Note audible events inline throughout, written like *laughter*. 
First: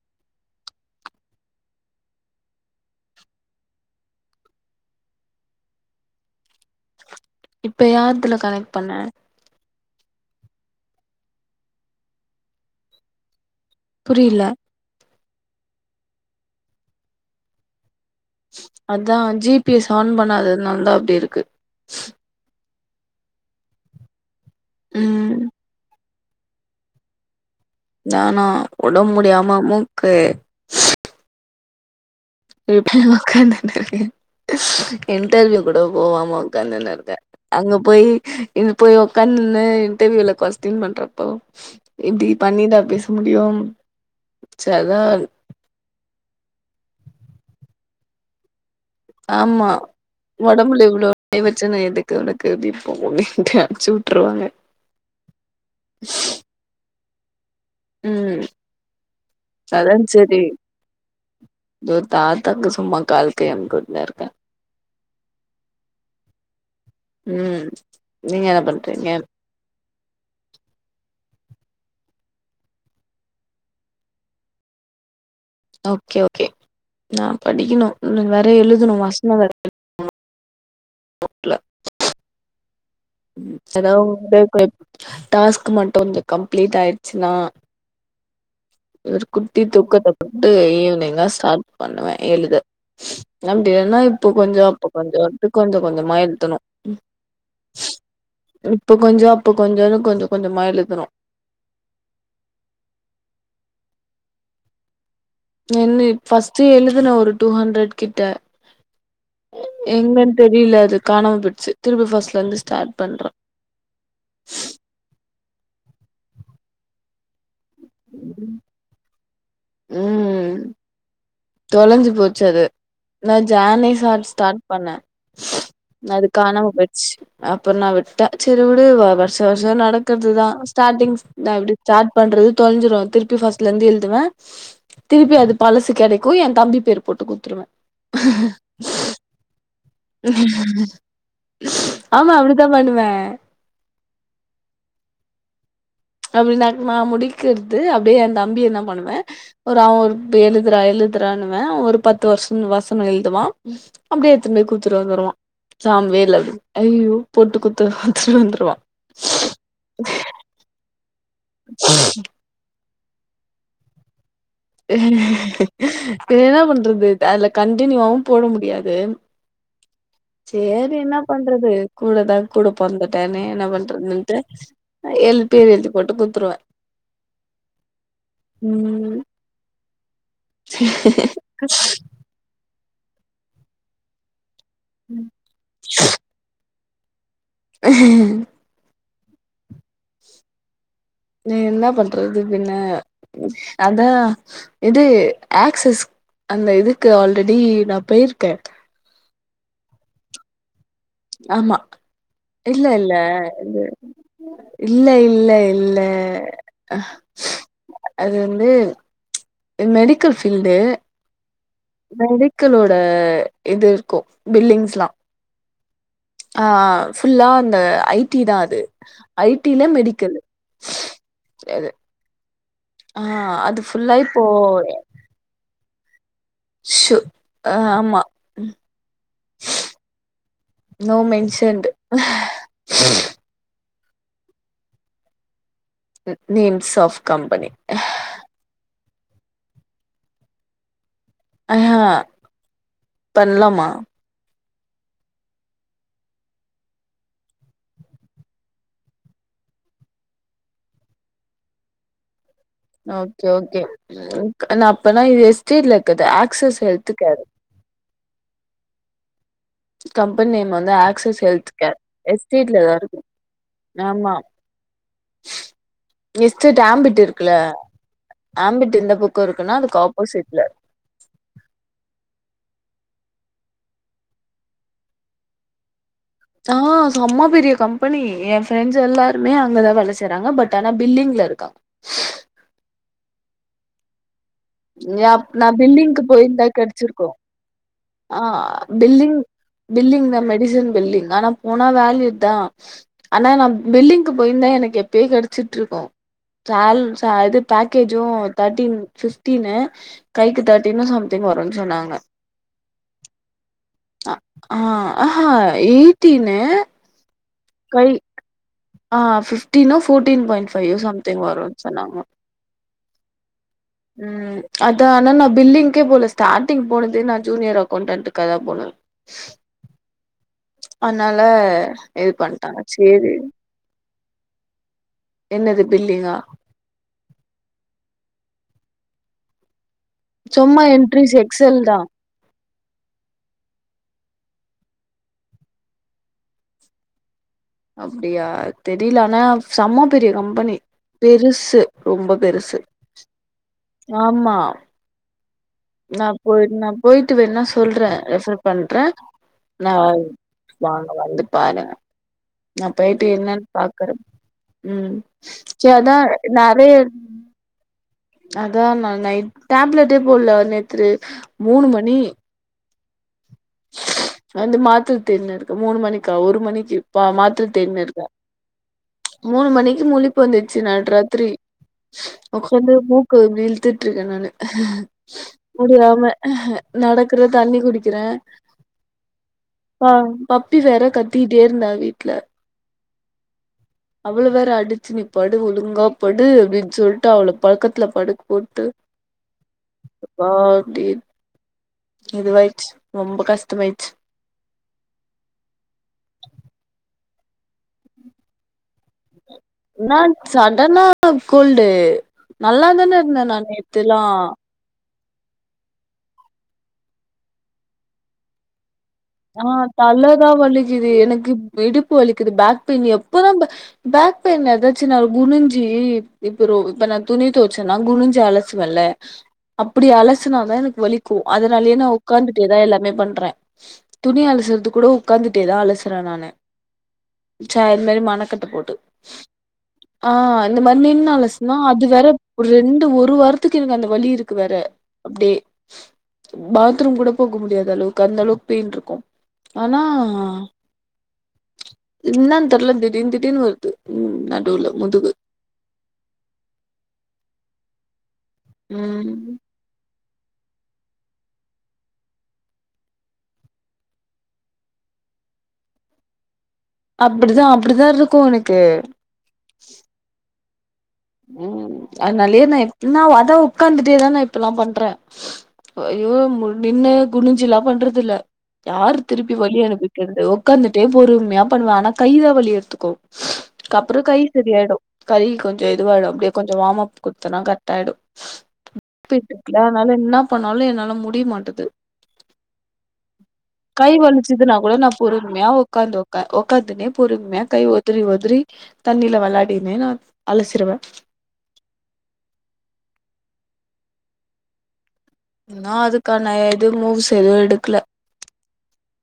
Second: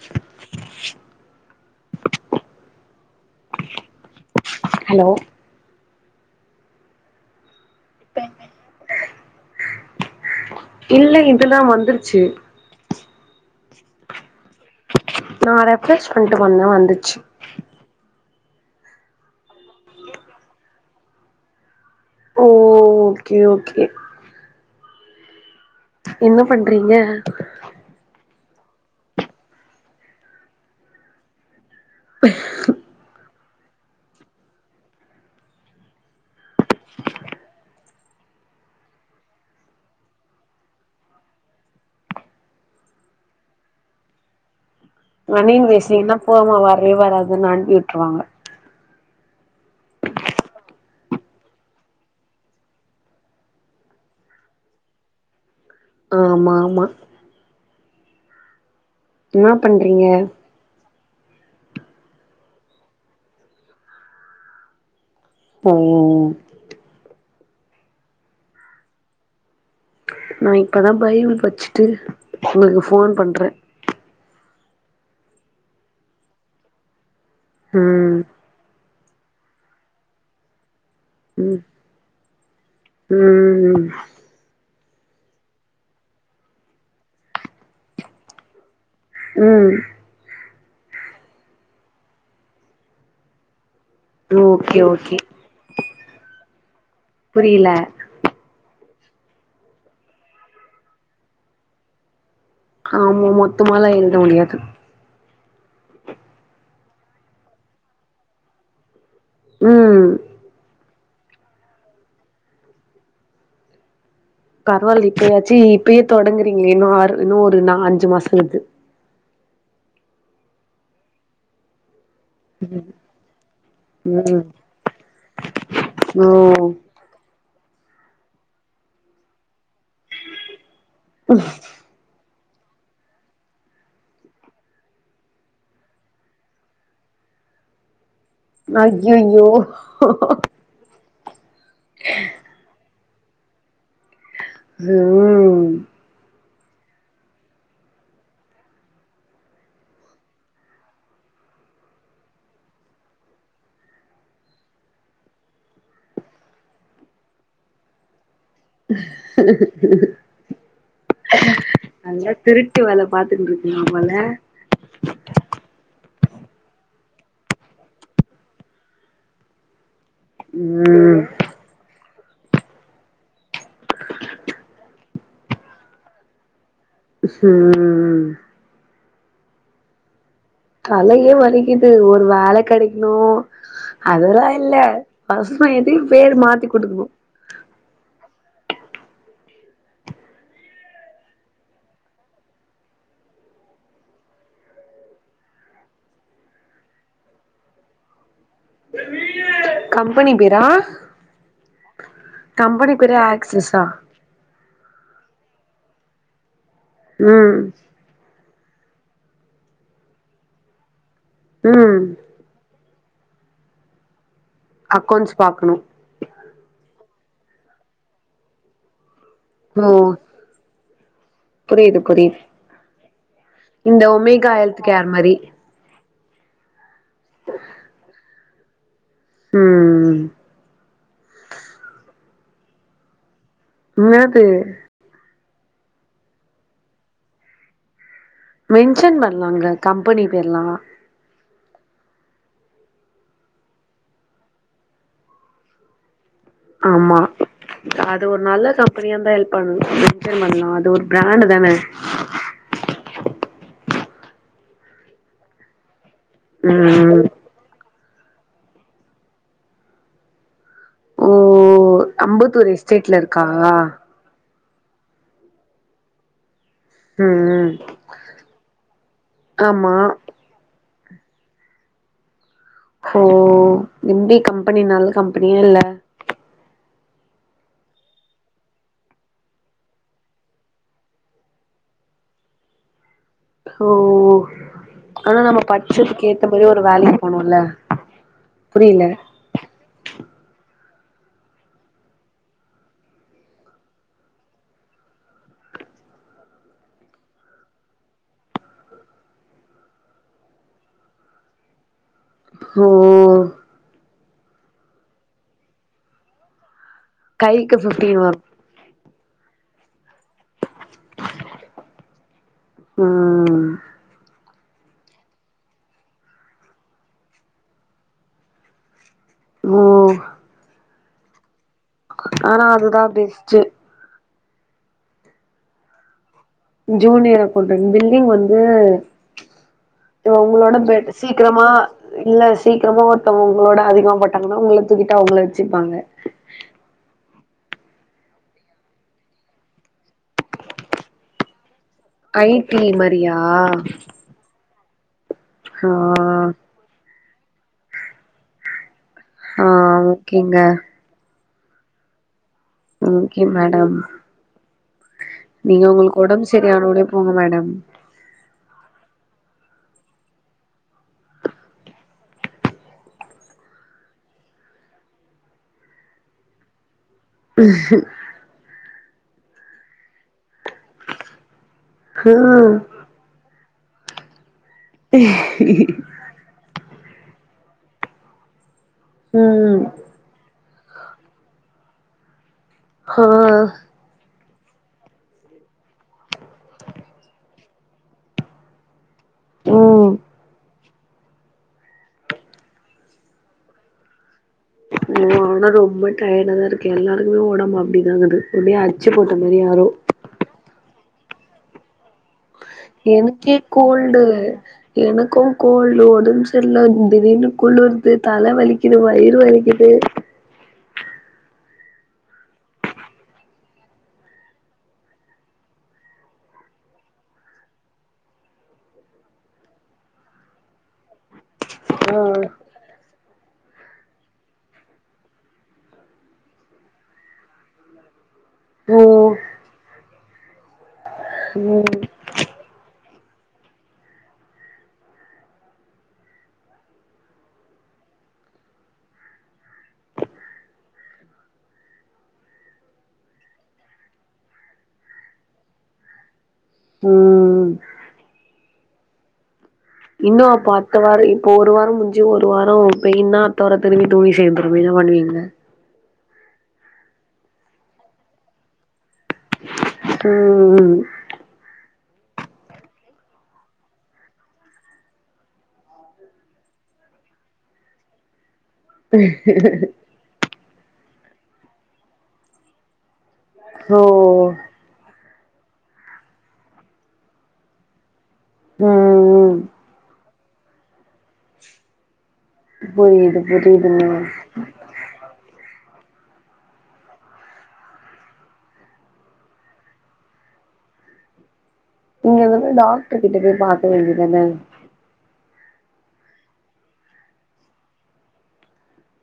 *inaudible* Hello இப்ப யார் இதுல கனெக்ட் பண்ண இல்ல இதல்லா வந்துருச்சு புரியல நான் ரெஃப்ரஸ் பண்ணிட்டு வந்தே வந்துச்சு அதா ஜிபிஎஸ் ஆன் பண்ணாததுனாலதா அப்படி இருக்கு ஓ ஓகே ஓகே ம் என்ன பண்றீங்க நானா உடம்பு முடியாமா மூக்கு ப இப்பே உக்காந்து இருக்கே இன்டர்வியூ கூட போவாம உக்காந்துன்னே இருக்கே அங்க போய் இ போய் உட்காந்து இன்டர்வியூல கொஸ்டின் பண்றப்போ இப்படி பண்ணிதா பேச முடியும் *unintelligible* ஒரே வாராகுனு அனுப்பி விட்டுருவாங்க ஆமா உடம்புல இவ்வளவு *inaudible* எதுக்கு உனக்கு அப்படிண்ட்டு *unintelligible* அனுப்புச்சு விட்டுருவாங்க ஆமா ஆமா ம் என்ன அதா பண்றீங்க செரி தோ தாத்தக்கு சும்மா கால் கை அமுக்கிவிட்டுனு இருக்கே ம் ம் ம் ம் நீங்க என்ன பண்றீங்க நா இப்பதா பைபிள் படிச்சே ட்டு உங்களுக்கு ஃபோன் பண்ணுறே ஓகே ஓகே நா படிக்கணு ம் இவனுங்க வேற எழுதனு வா சின்ன *inaudible* ம் ம் அதா உ *unintelligible* டாஸ்க் மட்டு இந்த் கம்ப்ளீட் ஆயிடுச்சுனா ஒரு குட்டி ம் தூக்கத்த து ஈவ்னிங் தா ஸ்டாட் பண்ணுவே எழுத நம் இல்லனா இப்ப கொஞ்சோ ஓகே அப்ப ஓகே கொஞ்சோட்டு கொஞ்ச கொஞ்சமா எழுதனு புரியல இப்ப கொஞ்சோ அப்ப கொஞ்சோன்னு கொஞ்ச கொஞ்சமா எழுதனு ஆமா மொத்தமாலா எழுத முடியாது என்ன ஃபஸ்ட் எழுதுன ஒரு டூ ஹண்ட்ரட் கிட்ட ம் எங்கன்னு தெரியல அது காணாம போய்டுச்சு திருப்பி ஃபர்ஸ்ட்ல இருந்து ஸ்டார்ட் பண்றே பரவால்ல இப்பயாச்சு இப்பயே தொடங்குறீங்களே இன்னு இன்னு ஒரு நாலு அஞ்சு அஞ்சு மாசலருந்து ம் தொலஞ்சு போ ச்சு அது நா ஜேனி ச ம் ஸ்டார்ட் பண்ணே ஓ அதுக்காணாம போய்ச்சு அப்புற நா விட்ட செரி உடு வருஷ வருஷ் வருசோ நடக்கறது தா ஸ்டாடிங் நா எப்டி ஸ்டாட் பண்றது தொலஞ்சிரு திருப்பி ஃபஸ்ட்ல இருந்து எழுதுவே திருப்பி அது பழசு கெடக் க்கு எ தம்பி பேர் போட்டு குத்துருவே அய்யய்யோ ஆமா அப்டிதா பண்ணுவே ம் அப்டி ந நா முடிக்கிறது அப்டியே அந்த தம்பி என்ன பண்ணுவே ஒரு அவ ஒரு எழுதுறா எழுதுறான்னுவே ஒரு பத்து வருஷோ வசனோ எழுதுவா அப்டியேடுத்துன போய் குத்துட்டு வந்துருவா சோ அவெ வேல அப்டின்னு அய்யய்யோ போட்டு குத்துட்டு வந்துரு *inaudible* நல்லா திரு ட்டு வேல பாத்துகிட்டுருக்கீங்க போல இ என்ன பண்றது அதுல கண்டினியூவாவு போட முடியாது சேரி என்ன ம் பண்றது கூடதா கூட பொறந்துட்டேனே என்ன பண்றதுனுட்டு ஏழு பேர் எழுதி போட்டு குடுத்துருவ ஹ்ம் ம் ம் தலயே வலிக்குது ஒரு வேல கெடைக் னு அதோட இல்ல *unintelligible* எது பேர் மாத்தி குடுக்னு ஹ நி என்ன பண்றது பின்ன அதா இது ஆக்சஸ் அந்த இதுக்கு ஆல்ரெடி நா போயிருக்கே கம்பெனி பேரா ஆமா கம்பெனி இல்லெல்ல பேரு இது ஆக்சிஸா இல்ல இல்ல இல்ல உம் அஹ் ம் அது மெடிக்கல் ஃபீல்டு ம் மெடிக்கலோ த இது இருக்கு பில்லிங்ஸ்லா அக்கௌண்ட்ஸ் பாக்கனு ஆ ஃபுல்லா இந்த ஐ டி தா அது ஐ டி ல ஓ மெடிக்கல்லு அது புரியுது புரியுது ஆ அது இந்த ஃபுல்லா இப்போ ஒமேகா எல்த்து கேர் மாரி ஷு அ ஆமா ம் நோ மென்ஷன்டு ஹ இன்னாக்கு நேம்ஸ் ஆஃப் கம்பெனி மென்ஷன் பண்லாங்க கம்பெனி பேர்லா அஹ பண்லாமா? ஆமா அது ஒரு நல்ல கம்பெனியா இருந்தா ஹெல்ப் பண் மென்ஷன் பண்லா அது ஒரு பிராண்டு தானே ஓகே ஓகே னா அப்பனா இது எஸ்டேல்ல க்கது ஆக்சஸ் ஹெல்த்து ம் கேரு கம்பனி நேம் வந்து ஓ ஆக்ஸஸ் ஹெல்த் கேர் அம்பத்தூர் எஸ்டேட்ல ‌வருது இருக்கா ஆமா எஸ் டேட் ஆம்பிட் ம் இருக்குல ம் ஆம்பிட் இந்த பக்கொ இருக்குனா ஆமா அதுக்கு ஆப்போசிட்ல *inaudible* ஹோ எப்டி கம்பெனி நல்ல கம்பெனியா இல்ல ஆ செம்ம பெரிய கம்பெனி எ ஃப்ரெண்ட்ஸ் எல்லாருமே அங்கதா வேல செய்றாங்க பட் ஆனா பில்லிங்ல இருக்காங்க ஓ ஆனா நம்ம நா பில்லிங்க்கு படிச்சதுக்கு ஏத்த போயிருந்தா மாரி ஒரு வேலைக்கு கெடச்சிருக்கு போனுல்ல ஆ புரில பில்லிங் பில்லிங் நம டிசன் பில்டிங் ஆனா போனா வேல்யூ தா ஆனா நா பில்லிங்க்கு போயிருந்தே எனக்கு எப்போயே கெடச்சிட்ருக்கு பேக்கேஜு தேர்டின் கைக்கு தட்டின்னு சம்திங் வருன்னு சொன்னாங்க ஓ ஆ அஹ எய்டினு கைக்கு ஃபிவ்டீன் வரு ஆ ஃபிப்டீனோ ஃபோர்ட்டீன் பாயிண்ட் ஃபைவ் சம்திங் வரு சொன்னாங்க உம் ம் அத ஆனா நா பில்லிங்கே போல ஸ்டார்டிங் போனதே நா ஜூனியர் அகௌவுண்டன்க்கு தா போனே ஓ அதனால இது ஆனா பண்டாங்க அதுதா சேரி பெஸ்ட்டு என்னது பில்லிங்கா ஜூனியர் அக்கௌடெண்ட் பில்லிங் வந்து இது ஒங்களோட சும்மா பெட் என்ட்ரிஸ் சீக்ரமா எக்ஸல் தா இல்ல சீக்கிரமா ஒருத்தவங்க உங்களோட அதிகமா பன்டாங்கன்னா உங்கள தூக்கிட்டு அவங்கள வச்சிப்பாங்க அப்டியா தெரியல ஆனா செம பெரிய கம்பெனி பெருசு ரொம்ப ஐ டி பெருசு மாரியா ஆமா ஆ நா போயிருந்த போயிட்டு வேணுணா சொல்றே ரெஃபர் பண்றே ஆ நா ஓகேங்க வாங்க வந்து பாருங்க நா போய்ட்டு ஓகே என்னனு மேடம் பாக்குறே உம் நீங்க சரி அதா உங்களுக்கு ஒடம்பு சரியான நெறய உடனே போங்க மேடம் அதா நா நைட் டேப்லெட்டே போடல நேத்து மூனு மணி வந்து மாத்ர தேடினுருக்கே மூனு மணிக்கா ஒரு மணிக்கு ப்ப மாத்ர தேடினு இருக்கே மூனு மணிக்கு முழிப்பு வந்துச்சி நடுராத்திரி ம் மூக்கு நெடி எடுத்ருக்கே நானு முடியாம நடக்க இதுல தண்ணி குடி இருக்குறே உம் பப்பிஸ் வேற கத்திட்டே இருந்தா வீட்ல ஆ அவள வேற அடிச்சு நீ படு ஒழுங்கா படு அப்டின்னு சொல்ட்டு அவள பக்கத்துல படுக்க போட்டு ம் அப்பா *unintelligible* இதுவாயிச்சு ரொம்ப கஷ்டமாயிச்சு ஆனா ரொம்ப டயர்டா தா இருக்கு எல்லாருக்குமே ஒடம்பு அப்டிதாங்க அப்டியே அச்சு மாரி யாரோ என்னானு சண்டன கோல்டு நல்லா தான இருந்தே எனக்கே நா நேத்துலா கோல்டு எனக்கு கோ கோல்டு உடம்பு செரில்ல திடீர்னு குலுர்து தல வலிக்குது இது வயிறு ஆ வலிக்குது தலதா வலிக்குது எனக்கு இடுப்பு வலிக்குது பேக் பெயின் எப்பதா பேக் பெயின் ஏதாச்சு நா குனுஞ்சி இப்ப இப்ப நா துணி துவச்சேன்னா குனுஞ்சி அலசு வல்ல அப்டி அலசுனாதா எனக்கு வலிக்கு அதனாலயே நா ஆ ஒக்காந்துட்டேதா எல்லாமே பண் ண்றே துணி அலசுறது கூட உட்காந்துட்டே தா அலசுறே நானு சேர் மாரி க்கத்து போட்டு ஓ ஆ இந்த மாரி நின்லசுனா ம் அது வேற ரெண்டு ஒரு வாரத்துக்கு எனக்கு அந்த வழி இருக்கு வேற அப்டியே பாத்ரூம் கூட போக முடியாத அளவுக்கு அந்த அளவுக்கு பெயின் இருக்கு ஆனா இன்னனு தெர்ல திடீர்னு திடீர்னு வருது உ நடுவுல முதுகு உம் உம் இன்னு அப்ப அடுத்த வார இப்ப ஒரு வாரம் முடிஞ்சு ஒரு வார பெயின்னா அடுத்த வார திரும்பி துணி சேர்ந்துடு என்ன பண்ணுவீங்க அப்டிதா அப்டிதா இருக்கு உனக்கு ம் உம் உம் அதனாலயே நா நா ஆத உக்காந்துட்டேதா நா இப்பல்லா பண்றே ஐயோ நின்னு குனுஞ்சு எல்லா பண்றது இல்ல யாரு திருப்பி வலிய அனுப்பிக்கறது உட்காந்துட்டே பொறுமையா பன்னுவே ஆனா கைதா வலி எடுத்துக்கு க்ஸ் ஓ அப்றோ கை சரியாயிடு கை கொஞ் கொஞ்சோ இதுவாகிடு அப்டியே கொஞ்சோ வாம்அப் குடுத்தன கரெக் ஆகிடு ம் ம் ப்பட்டுக்கல அதனால என்ன போனாலும் என்னால முடிய மாட்டது புரியுது புரியுதுங்க கை வலிச்சதுனா கூட நா பொறுமையா உக்காந்து உக்காந்துனே பொறுமைய கை ஒதிரி ஒதிரி தண்ணில விளாடினே ந அலசிருவன் நீங்க வந்து டாக்டர் கிட்ட போய் பாக்க வேண்டியதானே நா அதுக்கான இது மூவ்ஸ் எதுவும் எடுக்கல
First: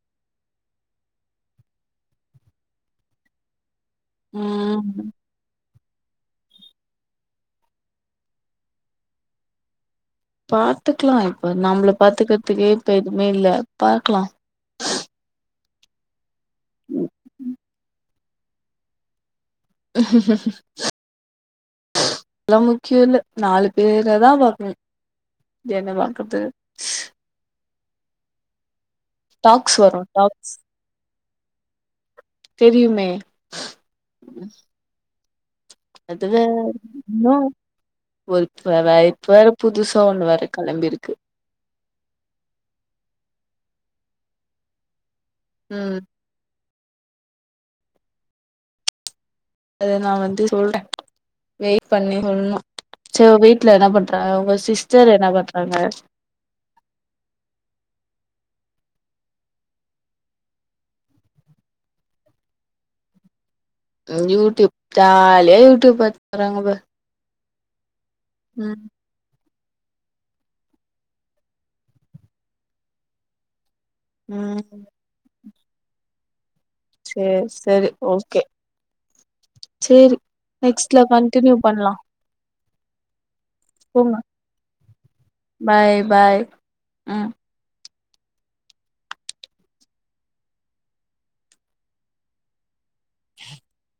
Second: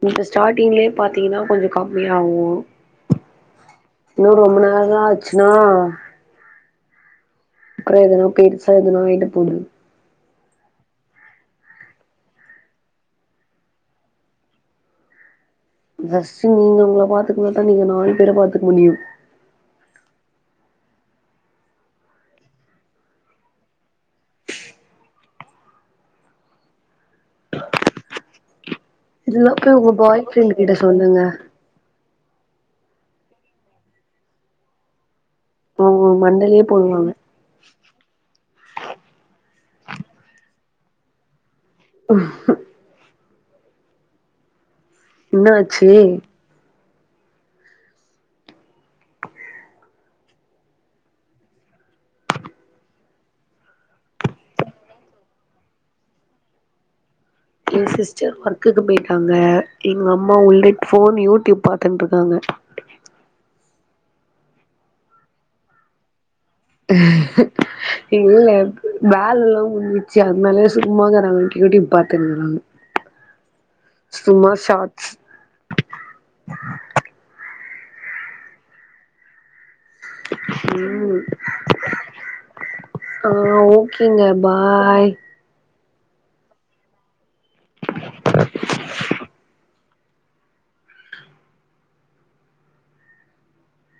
இப்ப ஸ்டார்ட்டிங்லயே பாத்தீங்கன்னா கொஞ்சம் கம்மியாகும் இன்னும் ரொம்ப நேரம் ம் ஆச்சுன்னா அப்றோ ஏதனோ பெருசா ஏதனோ ஆயிட போது பாத்துக்கலாம் இப்ப நம்மள பாத்துக்கிறதுக்கு இப்ப எதுவுமே இல்ல பாக்கலாம் *unintelligible* நீங்க அவங்கள பாத்துக்க மாட்டாங்க இங்க நாய் பேற பாத்துக்க முடியும் *inaudible* எல்லாம முக்கியம் இல்ல நாலு பேற தா பாக்கணும் என்ன பாக்குறது இல்லங்க டாக்ஸ் உங்க வரு பாய் டாக்ஸ் ஃப்ரெண்ட் கிட்ட சொல்லுங்க தெரியுமே அவங்க அதுல மண்டைலயே போடுவாங்க ம் இப்ப வேற புதுசா ஒன்னு வருது களம்பிருக்கு *inaudible* என்னாச்சி ம் அத நா வந்து சொல்றேன் வெயிட் பண்ணி சொல்லணும் சரி வீட்டுல என்ன பண்றாங்க உங்க சிஸ்டர் என்ன பண்றாங்க எங்க சிஸ்டர் ஒர்க்குக்கு போயிட்டாங்க எங்க அம்மா உள்ள போன் யூடியூப் பாத்துட்டு இருக்காங்க யூடூப் ஜாலியா யூடூப் பாத் அஹ் ம் இல்லயிருக்கு பேக் லாம் ம் அது மேலயே சும்மா இருக்காங்க யூடூப் பாத்தின்னு இருங்காங்க சும்மா ம் ஷாட்ஸ் *inaudible* செரி செரி ஓகே சேரி நெக்ஸ்ட்ல ம் கண்டினியூ பண்லா ஆ போங்க ஓகேங்க பாய் பாய் பாய் ம் *inaudible* *inaudible*